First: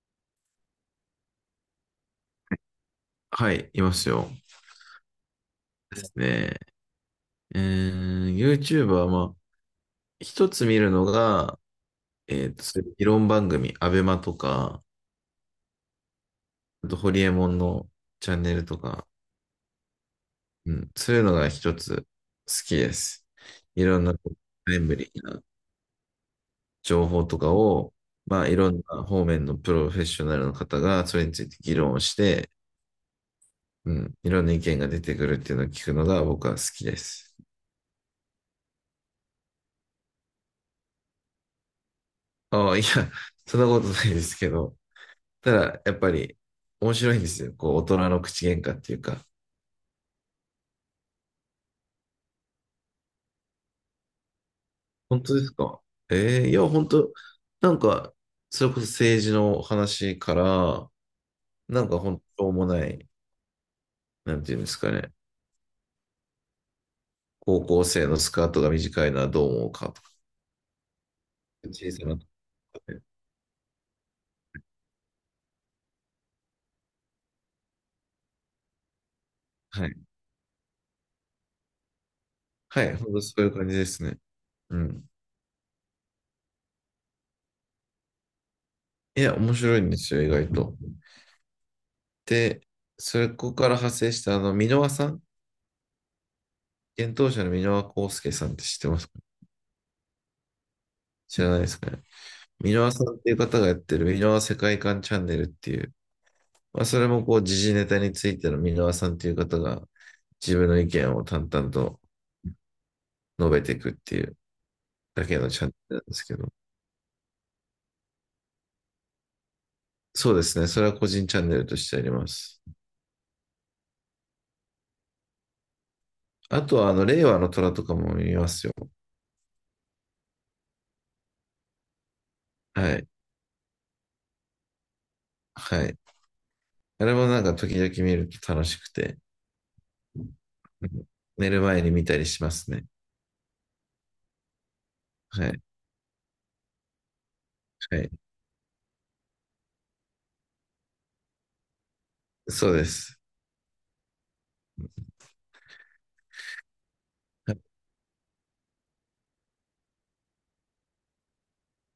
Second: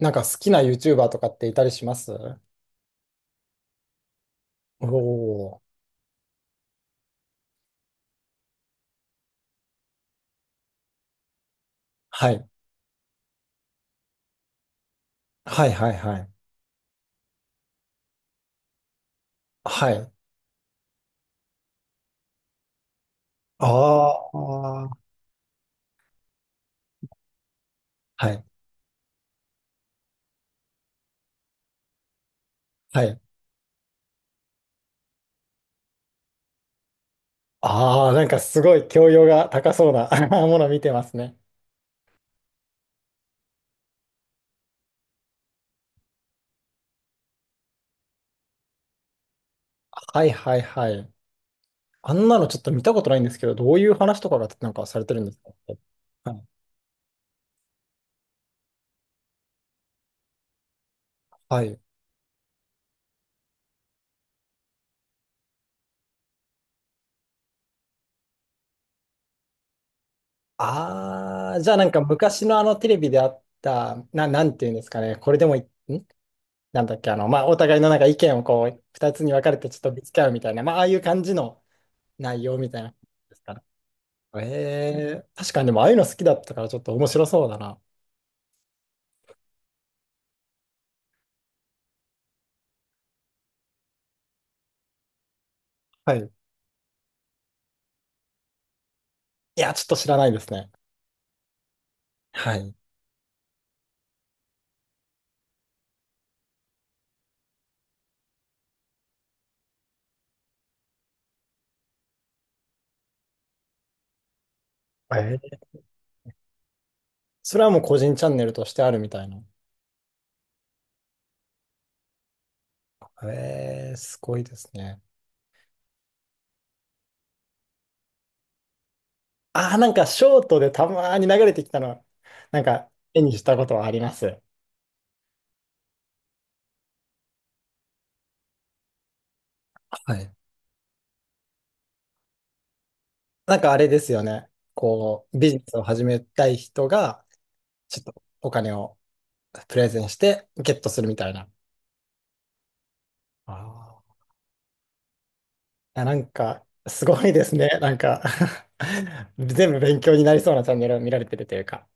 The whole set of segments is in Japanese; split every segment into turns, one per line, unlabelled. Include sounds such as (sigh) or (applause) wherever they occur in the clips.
なんか好きな YouTuber とかっていたりします？
はい、いますよ。
おー。
ですね。YouTuber は、まあ、一つ見るのが、
はい。
そういう議論番組、アベマとか、
はいはいはい。
あと、ホリエモンのチャンネルとか、
はい。
うん、そういうのが一つ好きです。
あ
いろんな、
あ。
タイム
は
リーな情報とかを、
い。
まあ、いろんな方面のプロフェッショナルの方が、それについて議論をして、
はい。
うん、いろんな意見が出てくるっていうのを聞くのが僕は好きです。
ああ、なんかすごい教養が高そうな (laughs) もの見てますね。
ああ、いや、そんなことないですけど、たら、やっぱり面白いんですよ。こう、大人の口喧嘩っていうか。
はいはいはい。あんなのちょっと見たことないんですけど、どういう話とかがなんかされてる
本
んで
当
す
で
か？
すか？ええいや、本当なんか、それこそ政治の話から、
はい。
なんか本当もない、なんていうんですかね。高校生のスカートが短いのはどう思うかとか、
ああ、じゃあ
小さなと
昔の
こ
テレ
で。
ビであった、なんていうんですかね、これでもい、ん、なんだっけ、あの、まあ、お互いのなんか意見をこう、二つに分かれてちょっ
は
と
い。
ぶつけ合うみたいな、ああいう感じの内容みた
は
いな。
い、本当そ
で
う
す
いう
か
感じですね。
ら。
うん。
確かにでもああいうの好きだったからちょっと面白そうだな。
いや、面白いんですよ、意外と。で、それここから派生した、箕輪さん、
はい。
幻冬舎の箕輪康介さんって知ってますか？
いや、ちょっと知らないですね。
知らないですかね。
はい。
箕輪さんっていう方がやってる箕輪世界観チャンネルっていう、まあ、それもこう時事ネタについての箕輪さんっていう方が自分の意見を淡々と述べていくっていうだけ
え
のチャン
ー、
ネルなんですけど、
それはもう個人チャンネルとしてあるみたいな。
そうですね、それは個人チャンネルとしてあります。
えー、すごいですね。
あとは、令和の虎とかも見ますよ。
ああ、なんかショートでたまーに流れてきたの、なんか
はい。
絵にしたことはあります。
はい。あれもなんか時々見ると楽しくて、
は
うん、
い。
寝る前に見たりしますね。
なんかあれですよね。こう、
は
ビジ
い。
ネスを始めたい人が、
は
ちょっ
い。
とお金をプレゼンしてゲットするみたいな。
そうです。
あー、や、なんか、すごいですね。なんか (laughs) 全部勉強になりそうなチャンネルを見られてるというか。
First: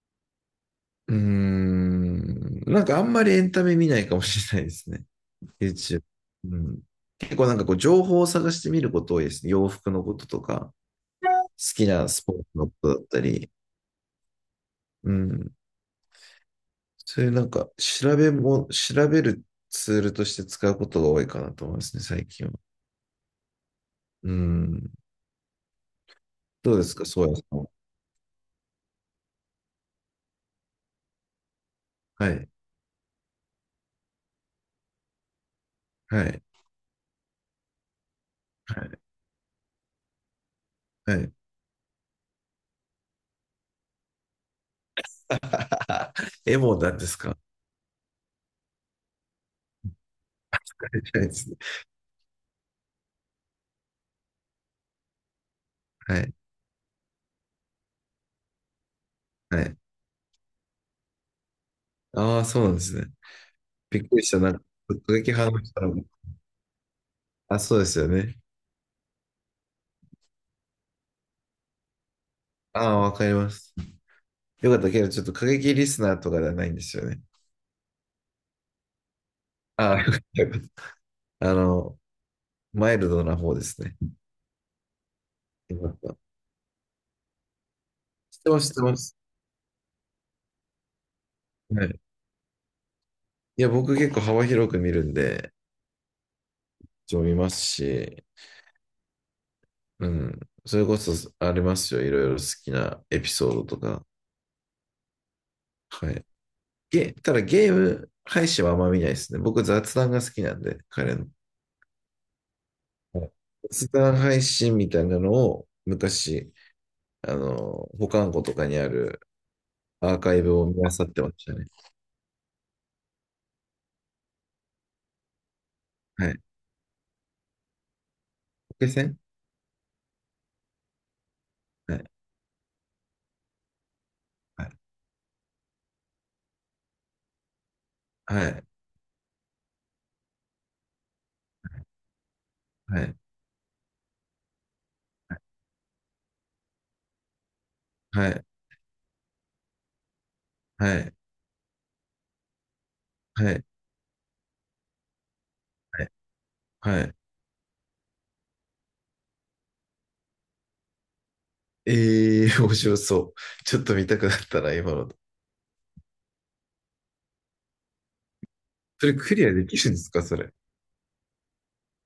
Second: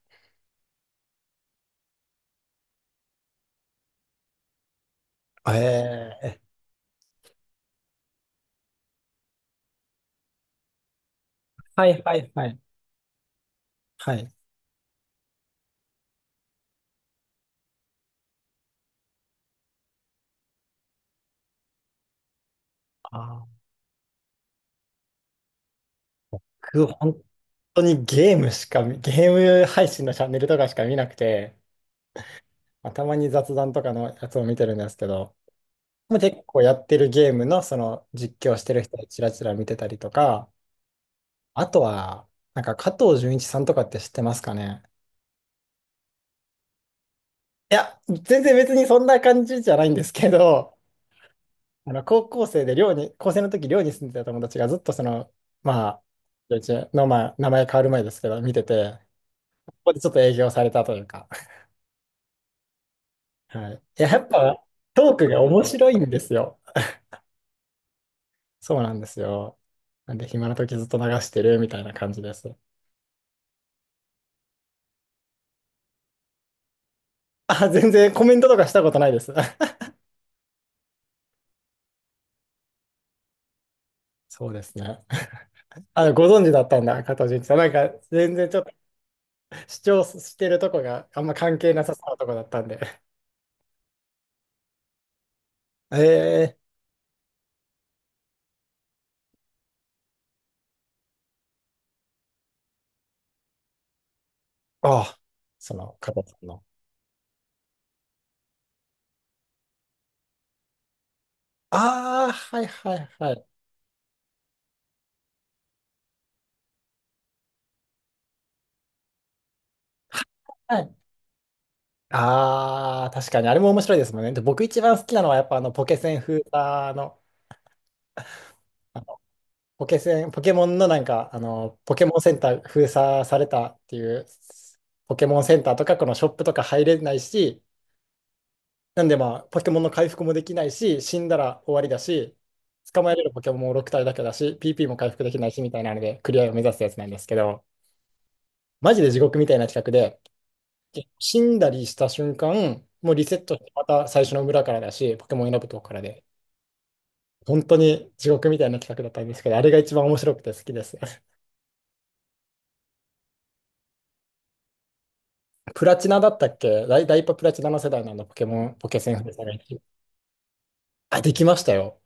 うーん。なんかあんまりエンタメ見ないかもしれないですね。YouTube
ええ、
うん。結構なんかこう、情報を探してみること多いですね。洋服のこととか、好き
はい
な
は
ス
い
ポーツ
はい。
のことだったり、
はい。
うん。そういうなんか、調べるツールとして使うことが多いかなと思いますね、最近は。
あー、
うん。どうで
僕、
すか、
本
そうやさんは。
当にゲームしか見、ゲーム配信のチャンネルとかしか見なくて、
はい。
たまに雑談とかのやつを見てるんですけど、
は
結
い。
構やってるゲームのその実況してる
は
人
い。
をちらちら見てたりとか、
はい。
あとは、なんか加藤純一さんとかって知ってますかね？
(laughs) エモなんですか？
いや、全然別にそんな感じじゃないんですけど、
じゃないですね。
高校生で寮に、高生の時寮に住んでた友達がずっとその、まあ、
はい。
うちの、名前変わる前ですけど、見てて、
は
こ
い。
こでちょっと営業されたというか。
ああ、そうなんですね。
(laughs) はい。
び
い
っ
や、
く
や
り
っ
した。なんか、
ぱ、ト
突
ーク
撃
が
派の
面
人ら
白い
も、
んですよ。
あ、そうですよね。
そうなんですよ。なんで、暇な時ずっと流してるみたいな感じです。
ああ、わかります。よかったけど、ちょっと過激リスナーとかではないんですよね。
あ、全然コメントとかしたことないです。(laughs)
ああ、よかったよかった。マイルドな方ですね。
そうですね。
よかっ
あ、
た。
ご存知だったんだ、加藤純一さん。なんか、全
知っ
然
て
ちょ
ま
っ
す、
と
知ってます。
主張してるとこがあんま関係な
は
さ
い。
そうなとこだったんで。
いや、僕結構幅広く見るんで、
ええ、
一応見ますし、うん。それこそありますよ。いろいろ好きなエピソードとか。
あ (laughs) あ、その、
は
加
い。
藤さんの。
ただゲーム配信はあんま見ないですね。僕雑談が好きなんで、彼の。
ああ、はいはい
は
は
い。
い。
雑談配信みたいなのを昔、保管庫とかにあるアーカイブを見
は
漁
い。
ってましたね。
ああ、確かに、あれも面白いですもんね。で、僕一番好きなのは、やっぱポケセン
はい。
封鎖の、
決
あ
戦
の、ポケモンのなんか、ポ
はい、
ケモンセンター封鎖されたっていう、
はい、
ポケモンセンターとかこのショップとか入れないし、
はい、
なんでまあ、ポケモンの回復もできないし、死んだら終わりだし、捕
は
まえ
い、
れるポケモンも6体だけだし、PP も回復できないし、みたいなので、クリアを目指すやつなんですけど、
はい、
マジで地獄みたいな企画で、
はい、
死んだりした瞬間、もうリセットして
は
また最初の村からだし、ポケモン選ぶとこから
い、
で、
はい。
本当に地獄みたいな企画だったんですけど、あれが一番面白くて好きです。(laughs)
ええー、面白そう。ちょっと見たくなったな、今の。
プラチナだったっけ、ダイパプラチナの世代なんだ、ポケ
そ
セ
れ
ン封
クリア
鎖が。
できるんですか、それ。
あ、できましたよ。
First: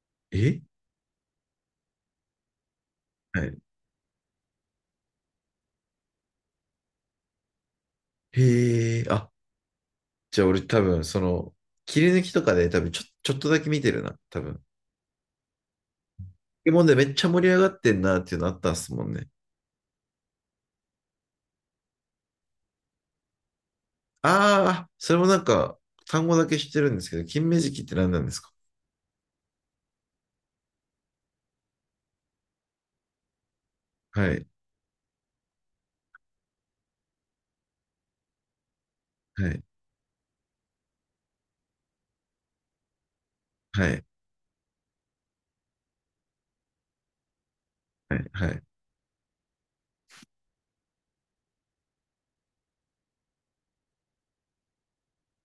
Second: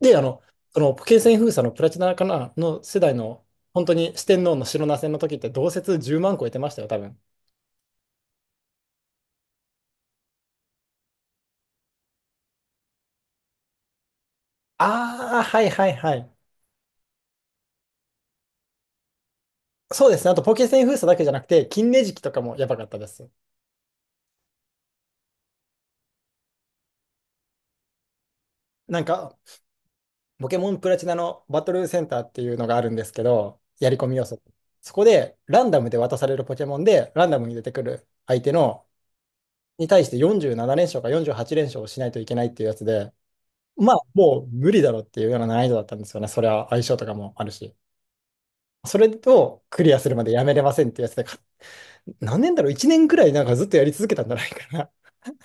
で、
え、
そのポケセン封鎖のプラチナかなの世代の、
はい。
本当に四天王の白ナ戦の時って同説10万個えてましたよ、多分。
へえ、あ、じゃあ俺多分、その、切り抜きとかで多分ちょ、ちょっとだけ見てるな、多分。ポ
ああ、はいはいはい。
ケモンでめっちゃ盛り上がってんなっていうのあったんですもんね。
そうですね。あと、ポケセン封鎖だけじゃなくて、金ネジキとかもやばかったです。
ああ、それもなんか、単語だけ知ってるんですけど、金目鯽って何なんですか？
なんか、ポケモンプラチナのバトルセンターっていうのがあるんですけど、やり込み要
は
素。
い、
そこでランダムで渡されるポケモンで、ランダムに出てくる相手の
はい、
に対して47連勝か48連勝をしないといけないっていうやつで、
は
まあ
い、
もう無理だろうっていうような難易度だったんですよね。それは相性とかもあるし。
はい、はい、
それをクリアするまでやめれませんっていうやつで、か、何年だろう？ 1 年くらいなんかずっとやり続けたんじゃないかな。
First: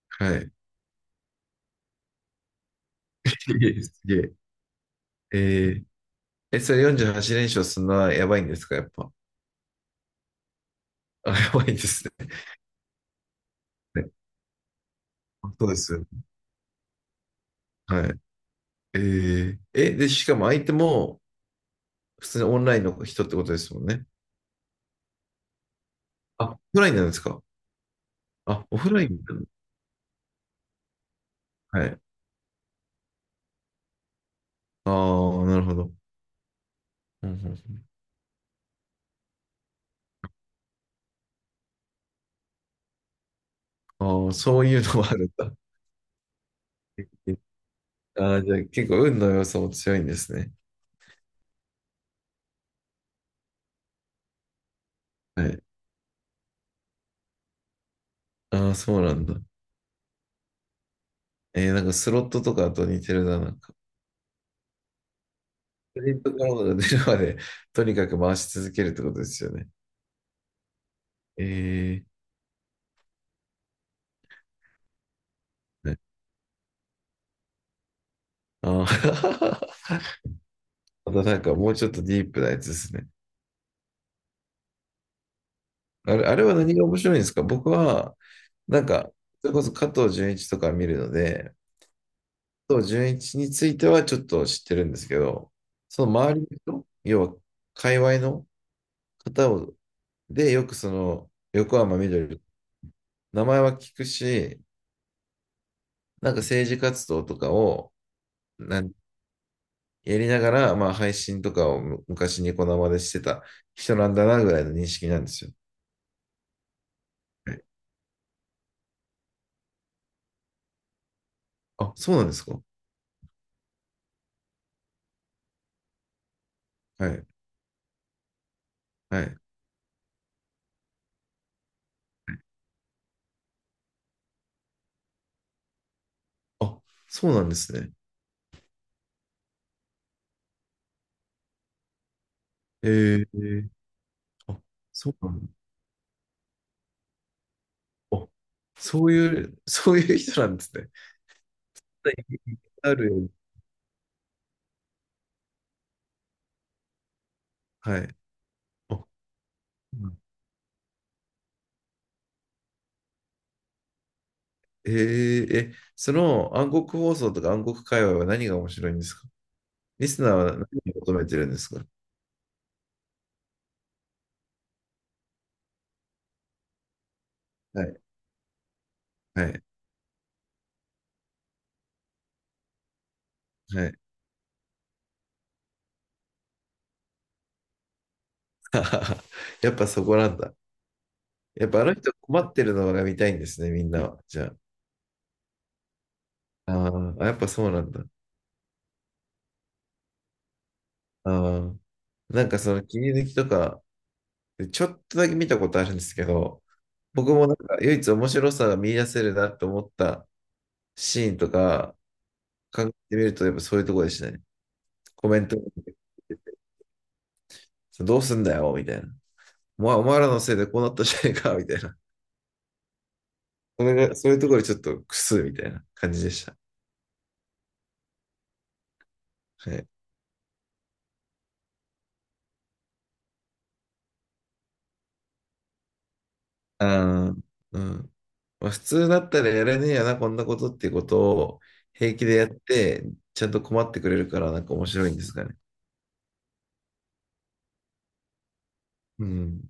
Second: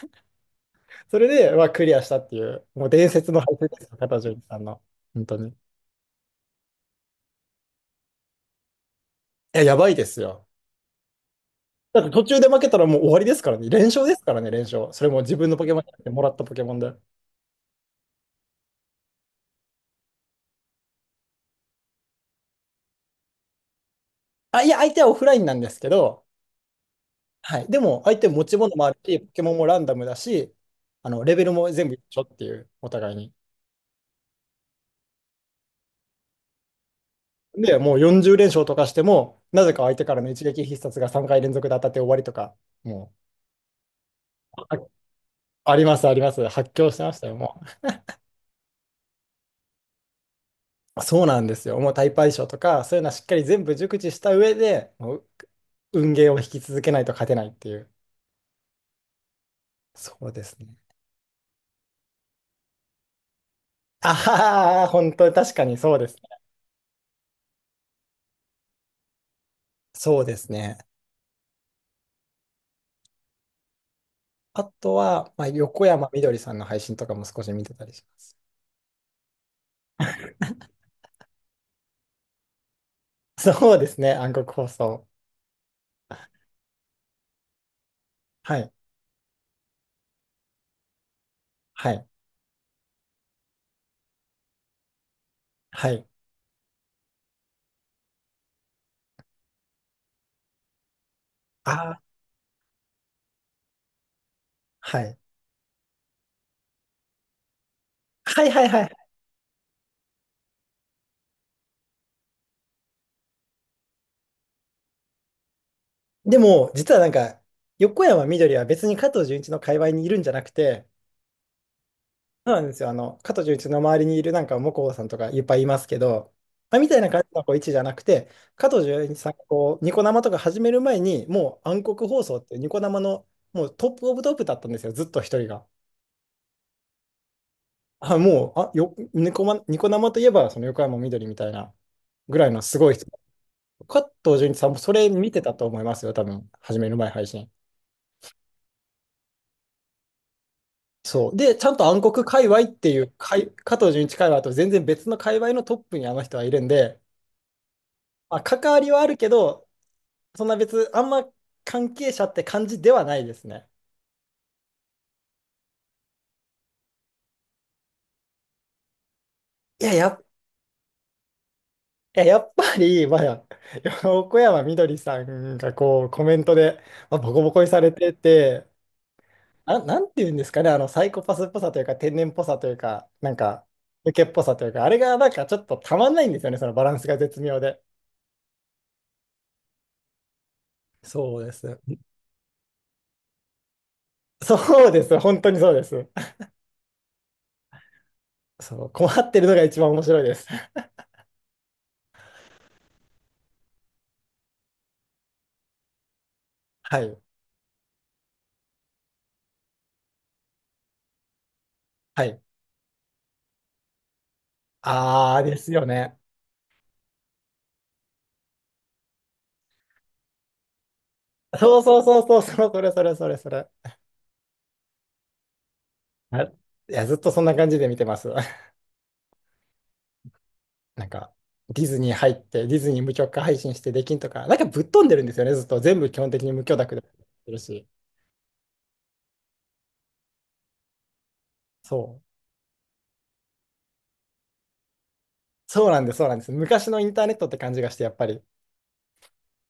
はい。
(laughs) それで、まあ、クリアしたっていう、もう伝説の
(laughs)
敗戦ですよ、
すげ
片
え。
条さんの。本当に。い
えーえ、それ48連勝するのはやばいんですか、やっぱ。
や、やばいですよ。
(laughs) あ、やばいで
だっ
す
て途
ね。
中で負けたらもう終わりですからね。連
(laughs)
勝
ね、
ですからね、連勝。それも自分のポ
そう
ケ
で
モンじゃ
す
な
よ
くて
ね。
もらったポケモンで。
はい。えー、え、で、しかも相手も普通にオンラインの人ってことですもんね。
あ、いや、相手はオフラインなんですけど、
あ、オフラインなんですか。
はい。でも、相手持ち
あ、
物
オ
も
フ
ある
ライン
し、ポ
なん
ケ
だ。
モンもランダムだし、レベルも
は
全部
い。
一緒っていう、お互いに。
ああ、なるほど。うんうんう
で、
ん。
もう40連勝とかしても、なぜか相手からの一撃必殺が3回連続で当たって終わりとか、も
ああ、そ
う、
ういうの
あ、
もあるんだ。
あります、あります。発狂してましたよ、
(laughs)
も
ああ、じゃあ結構運の要素も強いんですね。
う。そうなんですよ。もうタイプ相性とか、そういうのはしっかり全部熟知した上で、もう
はい。
運ゲーを引き続けないと勝てないっていう。
ああ、そうなんだ。
そうですね。
えー、なんかスロットとかと似てるな、なんか。
ああ、本当に確かにそう
ク
で
レ
す。
ジットカードが出るまで、とにかく回し続けるってことですよね。
そうですね。
えー、
あとは、まあ、横山みどりさんの配信とかも少し見てたりします。
あ。 (laughs) またなんかもうちょっとディープなやつですね。
そうですね、暗黒放送。
あれ、あれは何が面白いんですか？僕は、
はい、
なんか、それこそ加藤純一とか見るので、
はい、
加藤純一についてはちょっと知ってるんですけど、
は
そ
い。
の周りの人、要は、界隈の方を、で、よくその、横
あ
浜
あ、
みどり、名前は聞くし、
はい。
なんか政治活動とかを、
はいはいは
ん
い。
やりながら、まあ配信とかを昔昔ニコ生でしてた人なんだなぐらいの認識なんですよ。
でも、実はなんか、
はい。
横山みどりは別に加藤純一の界隈にいるんじゃなくて、
あ、そうなんです
そう
か？
なんですよ。加藤純一の周りにいるなんか、向こうさんとかいっぱいいますけど、みたい
は
な感
い。
じのこう位置じゃなくて、加藤純一
は
さん
い。
がこう、ニコ生とか始める前に、もう暗黒放送っていうニコ生のもうトップオブトップだったんですよ、ずっと一人が。
あ、そうなんですね。
あ、もう、あ、よ、ニコマ、ニコ生といえば、その横山みどりみたいなぐらいのすごい人。
えー、
加藤純
あ、
一さんもそれ
そう
見
な
て
んだ。
たと思いますよ、多分、始める前配信。
あ、そういう、(laughs) そういう人なんですね。いっ
そう。で、ちゃんと暗
ぱい
黒界隈って
あ
い
る
う、
ように、
加藤純一界隈と全然別の界隈のトップにあの人はいるんで、
はい。
まあ、関わりは
あ、
あるけど、
うん。
そんな別、あんま関係者って感じではないですね。
えー、え、その暗黒放送とか暗黒界隈は何が面白いんですか？
いや、や
リス
っ、
ナーは何を求めてるんですか？
いや、やっぱり、まあ、(laughs) 横山みどりさんがこうコメントで、まあ、ボコボコにさ
は
れ
い。
てて、
はい。
あ、なんていうんですかね、あのサイコパスっぽさというか、天然っぽさというか、なんか、
はい。
受けっぽさというか、あれがなんかちょっとたまんないんですよね、そのバランスが絶妙で。
(laughs) あ、やっぱそこなんだ。
そうで
やっ
す。
ぱあの人困ってるのが見たいんですね、みんなは。じゃあ。
そうです、本当にそうです。
あーあ、やっぱそうなんだ。
そう、困ってるのが一番面白いです。
ああ、なんかその切り抜きとか、でちょっとだけ見たことあるんですけど、
はい。
僕もなんか唯一面白さが見出せるなと思ったシーンとか
はい。
考えてみると、やっぱそういうとこでしたね。コメ
あー
ン
で
ト
すよね。
どうすんだよみたいな。お前お前らのせいでこうなったじゃねえか
(laughs)
みた
そ
い
う
な。
そうそうそう、そうそれそれそれそれ。
それが、そういうところでちょっとクスみたいな感じでし
い
た。
や、ずっとそんな感じで見てます。(laughs)
はい。
なんか、ディズニー入って、ディズニー無許可配信してできんとか、なんかぶっ飛んでるんですよね、ずっと。全部基本的に無許諾でやっ
あー
てる
う
し。
ん、まあ、普通だったらやれねえやな、こんなことっていうことを平
そ
気で
う。
やって、ちゃんと困ってくれるからなんか面白いんですかね。
そうなんです、そうなんです。昔のインターネットって感じがして、やっぱり。
うん。